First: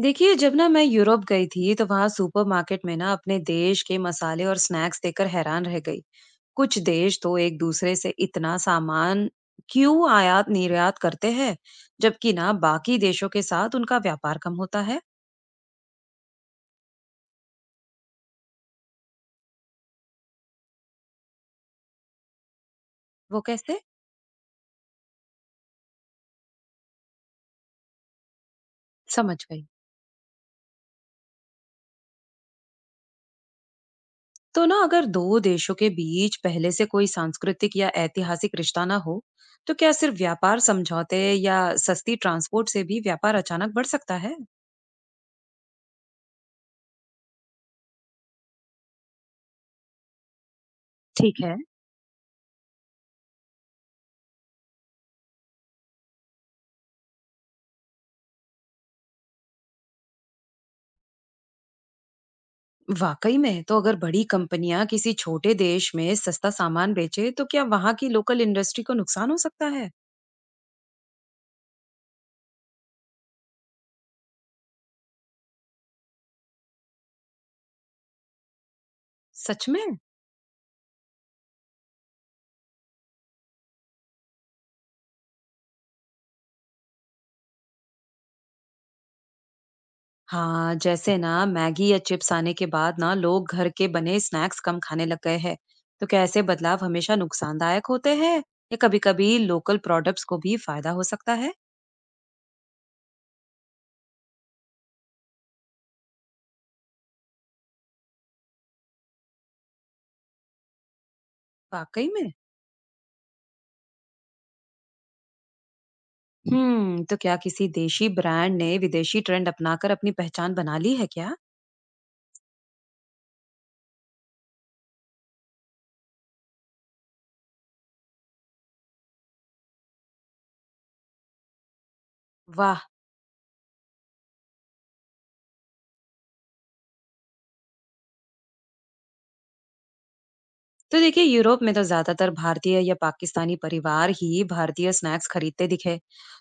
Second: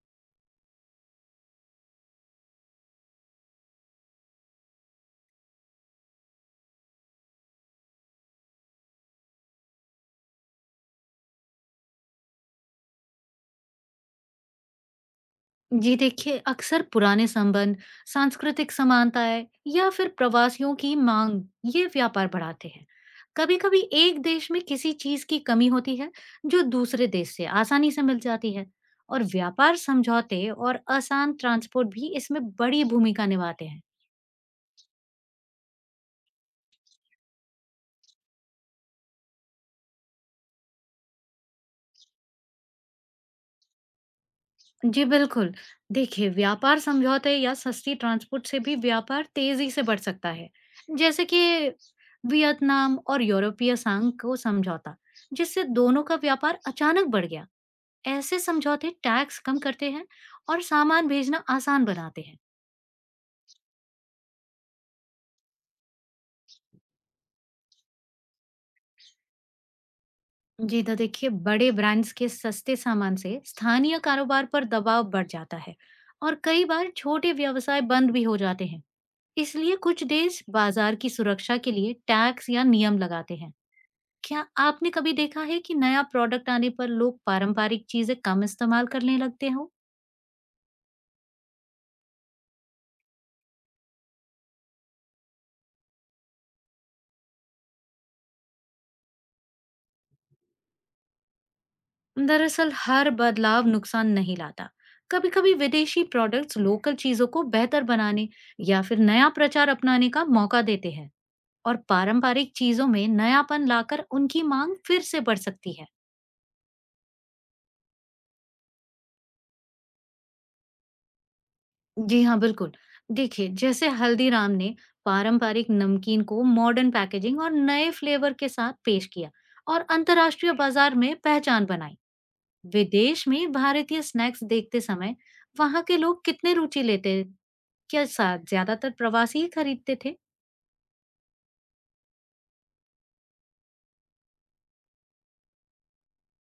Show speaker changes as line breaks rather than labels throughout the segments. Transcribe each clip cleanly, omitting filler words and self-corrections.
देखिए, जब ना मैं यूरोप गई थी तो वहां सुपरमार्केट में ना अपने देश के मसाले और स्नैक्स देखकर हैरान रह गई। कुछ देश तो एक दूसरे से इतना सामान क्यों आयात निर्यात करते हैं, जबकि ना बाकी देशों के साथ उनका व्यापार कम होता है।
जी देखिए, अक्सर पुराने संबंध, सांस्कृतिक समानताएं या फिर प्रवासियों की मांग ये व्यापार बढ़ाते हैं।
वो
कभी
कैसे?
कभी एक देश में किसी चीज की कमी होती है जो दूसरे देश से आसानी से मिल जाती है। और
समझ गई।
व्यापार समझौते और आसान ट्रांसपोर्ट भी इसमें बड़ी भूमिका निभाते हैं।
तो ना अगर दो देशों के बीच पहले से कोई सांस्कृतिक या ऐतिहासिक रिश्ता ना हो, तो क्या सिर्फ व्यापार समझौते या सस्ती ट्रांसपोर्ट से भी व्यापार अचानक बढ़ सकता है?
जी बिल्कुल। देखिए, व्यापार समझौते या सस्ती ट्रांसपोर्ट से भी व्यापार तेज़ी से बढ़ सकता है। जैसे
ठीक
कि
है।
वियतनाम और यूरोपीय संघ को समझौता, जिससे दोनों का व्यापार अचानक बढ़ गया। ऐसे समझौते टैक्स कम करते हैं और सामान भेजना आसान बनाते हैं।
वाकई में, तो अगर बड़ी कंपनियां किसी छोटे देश में सस्ता सामान बेचे तो क्या वहां की लोकल इंडस्ट्री को नुकसान हो सकता है?
जी तो देखिए, बड़े ब्रांड्स के सस्ते सामान से स्थानीय कारोबार पर दबाव बढ़ जाता है और कई बार छोटे व्यवसाय बंद भी हो जाते हैं।
सच
इसलिए
में।
कुछ देश बाजार की सुरक्षा के लिए टैक्स या नियम लगाते हैं। क्या आपने कभी देखा है कि नया प्रोडक्ट आने पर लोग पारंपरिक चीजें कम इस्तेमाल करने लगते हो?
हाँ, जैसे ना मैगी या चिप्स आने के बाद ना लोग घर के बने स्नैक्स कम खाने लग गए हैं। तो क्या ऐसे बदलाव हमेशा नुकसानदायक होते हैं, या कभी-कभी लोकल प्रोडक्ट्स को भी फायदा हो सकता है?
दरअसल हर बदलाव नुकसान नहीं लाता। कभी-कभी विदेशी प्रोडक्ट्स लोकल चीजों को बेहतर बनाने या फिर नया प्रचार अपनाने का मौका देते हैं, और
वाकई में।
पारंपरिक चीजों में नयापन लाकर उनकी मांग फिर से बढ़ सकती है।
हम्म, तो क्या किसी देशी ब्रांड ने विदेशी ट्रेंड अपनाकर अपनी पहचान बना ली है क्या?
जी हाँ, बिल्कुल। देखिए, जैसे हल्दीराम ने पारंपरिक नमकीन को मॉडर्न पैकेजिंग और नए फ्लेवर के साथ पेश किया और अंतर्राष्ट्रीय बाजार में पहचान बनाई।
वाह।
विदेश में भारतीय स्नैक्स देखते समय वहाँ के लोग कितने रुचि लेते के साथ ज्यादातर प्रवासी ही खरीदते थे।
तो देखिए, यूरोप में तो ज्यादातर भारतीय या पाकिस्तानी परिवार ही भारतीय स्नैक्स खरीदते दिखे।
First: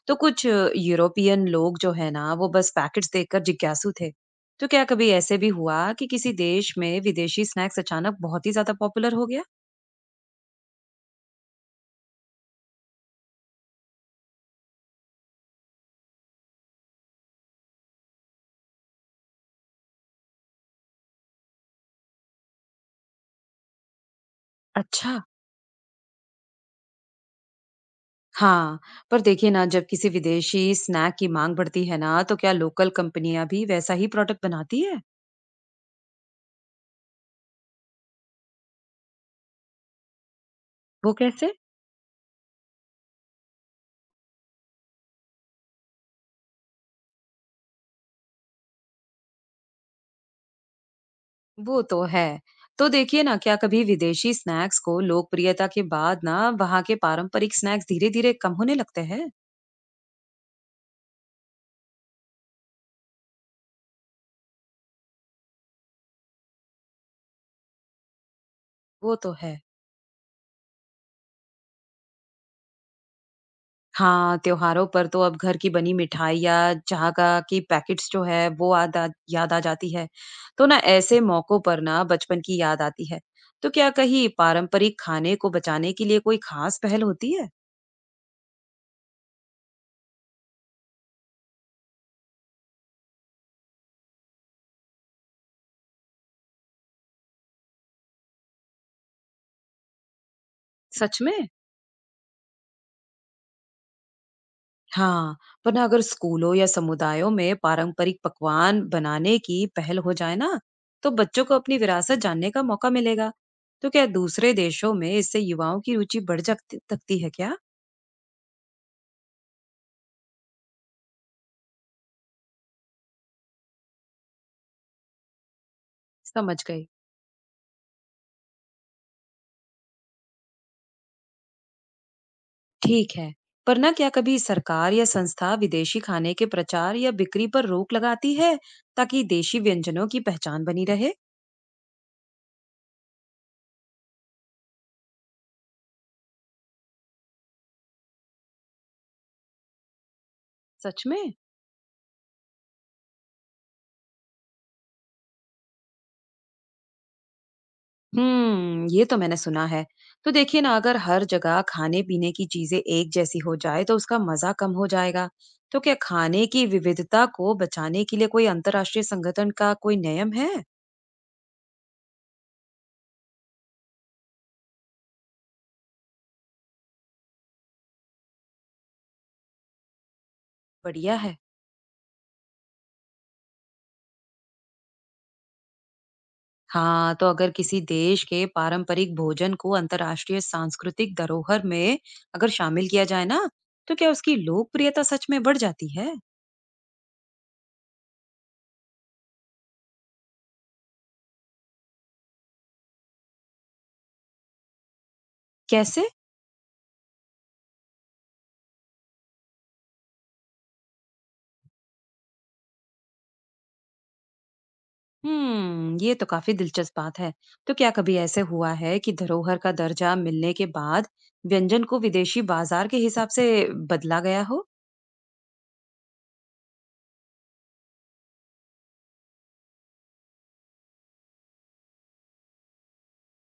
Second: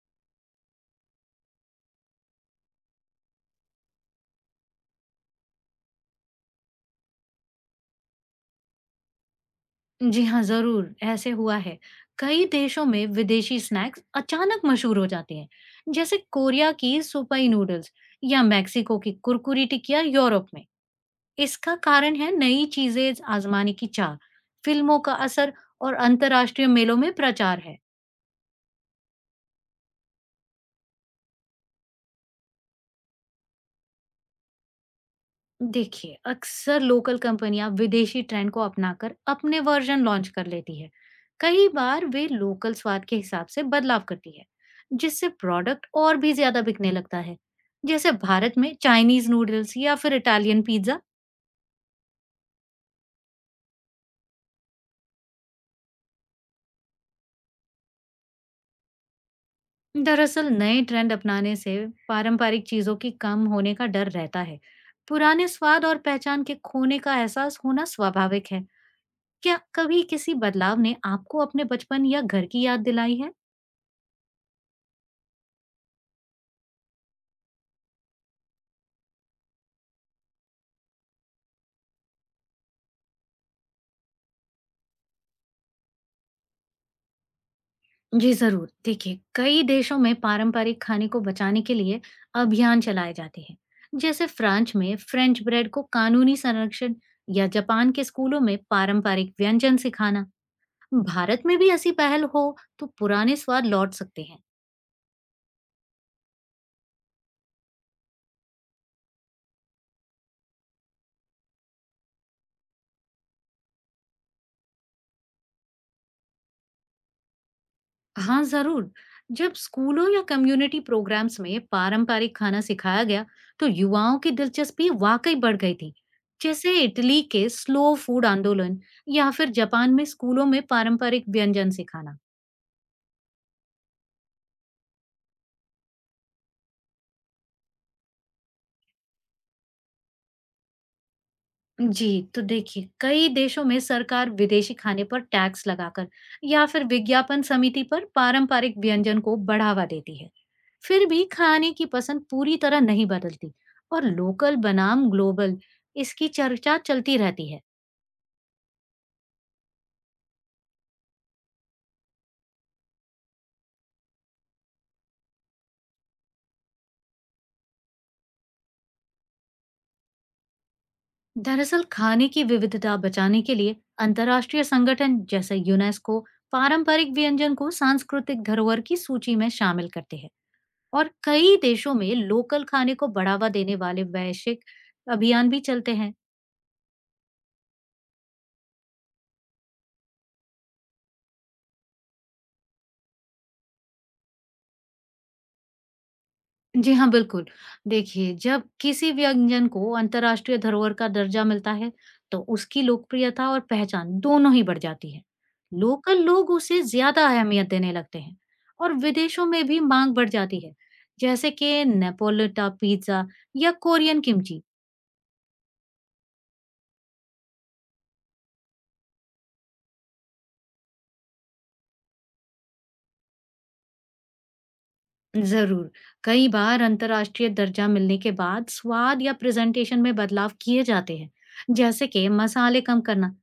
तो कुछ यूरोपियन लोग जो है ना वो बस पैकेट्स देखकर जिज्ञासु थे। तो क्या कभी ऐसे भी हुआ कि किसी देश में विदेशी स्नैक्स अचानक बहुत ही ज्यादा पॉपुलर हो गया?
जी हाँ, जरूर ऐसे हुआ है। कई देशों में विदेशी स्नैक्स अचानक मशहूर हो जाते हैं, जैसे कोरिया की सुपई नूडल्स या मेक्सिको की कुरकुरी टिकिया यूरोप में। इसका कारण है नई चीजें आजमाने की चाह, फिल्मों का
अच्छा।
असर और अंतर्राष्ट्रीय मेलों में प्रचार है।
हाँ। पर देखिए ना, जब किसी विदेशी स्नैक की मांग बढ़ती है ना, तो क्या लोकल कंपनियां भी वैसा ही प्रोडक्ट बनाती है?
देखिए, अक्सर लोकल कंपनियां विदेशी ट्रेंड को अपनाकर अपने वर्जन लॉन्च कर लेती है।
वो कैसे?
कई बार वे लोकल स्वाद के हिसाब से बदलाव करती है, जिससे प्रोडक्ट और भी ज्यादा बिकने लगता है। जैसे भारत में चाइनीज नूडल्स या फिर इटालियन पिज्जा।
वो तो है। तो देखिए ना, क्या कभी विदेशी स्नैक्स को लोकप्रियता के बाद ना वहाँ के पारंपरिक स्नैक्स धीरे-धीरे कम होने लगते हैं?
दरअसल नए ट्रेंड अपनाने से पारंपरिक चीजों की कम होने का डर रहता है। पुराने स्वाद और पहचान के खोने का एहसास होना स्वाभाविक है।
वो तो है।
क्या कभी किसी बदलाव ने आपको अपने बचपन या घर की याद दिलाई है?
हाँ, त्योहारों पर तो अब घर की बनी मिठाई या चाह का की पैकेट्स जो है, वो याद आ जाती है। तो ना ऐसे मौकों पर ना बचपन की याद आती है। तो क्या कहीं पारंपरिक खाने को बचाने के लिए कोई खास पहल होती है?
जी जरूर, देखिए, कई देशों में पारंपरिक खाने को बचाने के लिए अभियान चलाए जाते हैं। जैसे फ्रांस में फ्रेंच ब्रेड को कानूनी संरक्षण या जापान के स्कूलों में पारंपरिक व्यंजन सिखाना।
सच
भारत
में?
में भी ऐसी पहल हो तो पुराने स्वाद लौट सकते हैं।
हाँ। पर ना अगर स्कूलों या समुदायों में पारंपरिक पकवान बनाने की पहल हो जाए ना, तो बच्चों को अपनी विरासत जानने का मौका मिलेगा। तो क्या दूसरे देशों में इससे युवाओं की रुचि बढ़ सकती सकती है क्या?
हाँ जरूर। जब स्कूलों या कम्युनिटी प्रोग्राम्स में पारंपरिक खाना सिखाया गया तो युवाओं की दिलचस्पी वाकई बढ़ गई थी।
समझ
जैसे
गई।
इटली के स्लो फूड आंदोलन या फिर जापान में स्कूलों में पारंपरिक व्यंजन सिखाना।
ठीक है। पर ना क्या कभी सरकार या संस्था विदेशी खाने के प्रचार या बिक्री पर रोक लगाती है, ताकि देशी व्यंजनों की पहचान बनी रहे?
जी, तो देखिए, कई देशों में सरकार विदेशी खाने पर टैक्स लगाकर या फिर विज्ञापन समिति पर पारंपरिक व्यंजन को बढ़ावा देती है।
सच
फिर भी
में।
खाने की पसंद पूरी तरह नहीं बदलती, और लोकल बनाम ग्लोबल इसकी चर्चा चलती रहती है।
हम्म, ये तो मैंने सुना है। तो देखिए ना, अगर हर जगह खाने पीने की चीजें एक जैसी हो जाए तो उसका मजा कम हो जाएगा। तो क्या खाने की विविधता को बचाने के लिए कोई अंतर्राष्ट्रीय संगठन का कोई नियम है?
दरअसल खाने की विविधता बचाने के लिए अंतर्राष्ट्रीय संगठन जैसे यूनेस्को पारंपरिक व्यंजन को सांस्कृतिक धरोहर की सूची में शामिल करते हैं। और
बढ़िया है।
कई देशों में लोकल खाने को बढ़ावा देने वाले वैश्विक अभियान भी चलते हैं।
हाँ, तो अगर किसी देश के पारंपरिक भोजन को अंतर्राष्ट्रीय सांस्कृतिक धरोहर में अगर शामिल किया जाए ना, तो क्या उसकी लोकप्रियता सच में बढ़ जाती है?
जी हाँ, बिल्कुल। देखिए, जब किसी व्यंजन को अंतर्राष्ट्रीय धरोहर का दर्जा मिलता है, तो उसकी लोकप्रियता और पहचान दोनों ही बढ़ जाती है।
कैसे?
लोकल लोग उसे ज़्यादा अहमियत देने लगते हैं और विदेशों में भी मांग बढ़ जाती है, जैसे कि नेपोलिटा पिज़्ज़ा या कोरियन किमची।
हम्म, ये तो काफी दिलचस्प बात है। तो क्या कभी ऐसे हुआ है कि धरोहर का दर्जा मिलने के बाद व्यंजन को विदेशी बाजार के हिसाब से बदला गया हो?
ज़रूर। कई बार अंतर्राष्ट्रीय दर्जा मिलने के बाद स्वाद या प्रेज़ेंटेशन में बदलाव किए जाते हैं, जैसे कि मसाले कम करना।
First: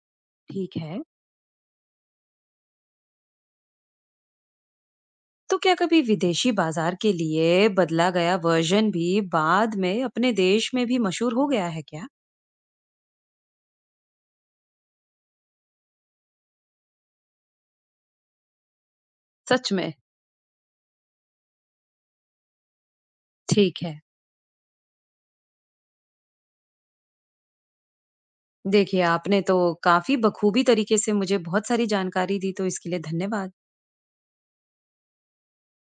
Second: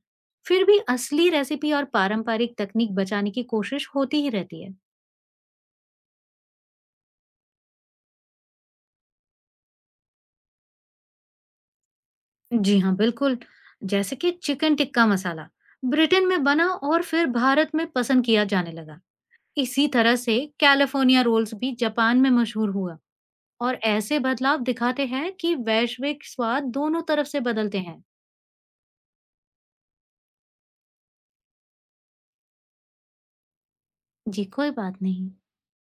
फिर
ठीक
भी
है।
असली रेसिपी और पारंपरिक तकनीक बचाने की कोशिश होती ही रहती है।
तो क्या कभी विदेशी बाजार के लिए बदला गया वर्जन भी बाद में अपने देश में भी मशहूर हो गया है क्या?
जी हाँ, बिल्कुल। जैसे कि चिकन टिक्का मसाला, ब्रिटेन में बना और फिर भारत में पसंद किया जाने लगा।
सच
इसी
में।
तरह से कैलिफ़ोर्निया रोल्स भी जापान में मशहूर हुआ, और
ठीक है।
ऐसे बदलाव दिखाते हैं कि वैश्विक स्वाद दोनों तरफ से बदलते हैं।
देखिए, आपने तो काफी बखूबी तरीके से मुझे बहुत सारी जानकारी दी, तो इसके लिए धन्यवाद।
जी, कोई बात नहीं।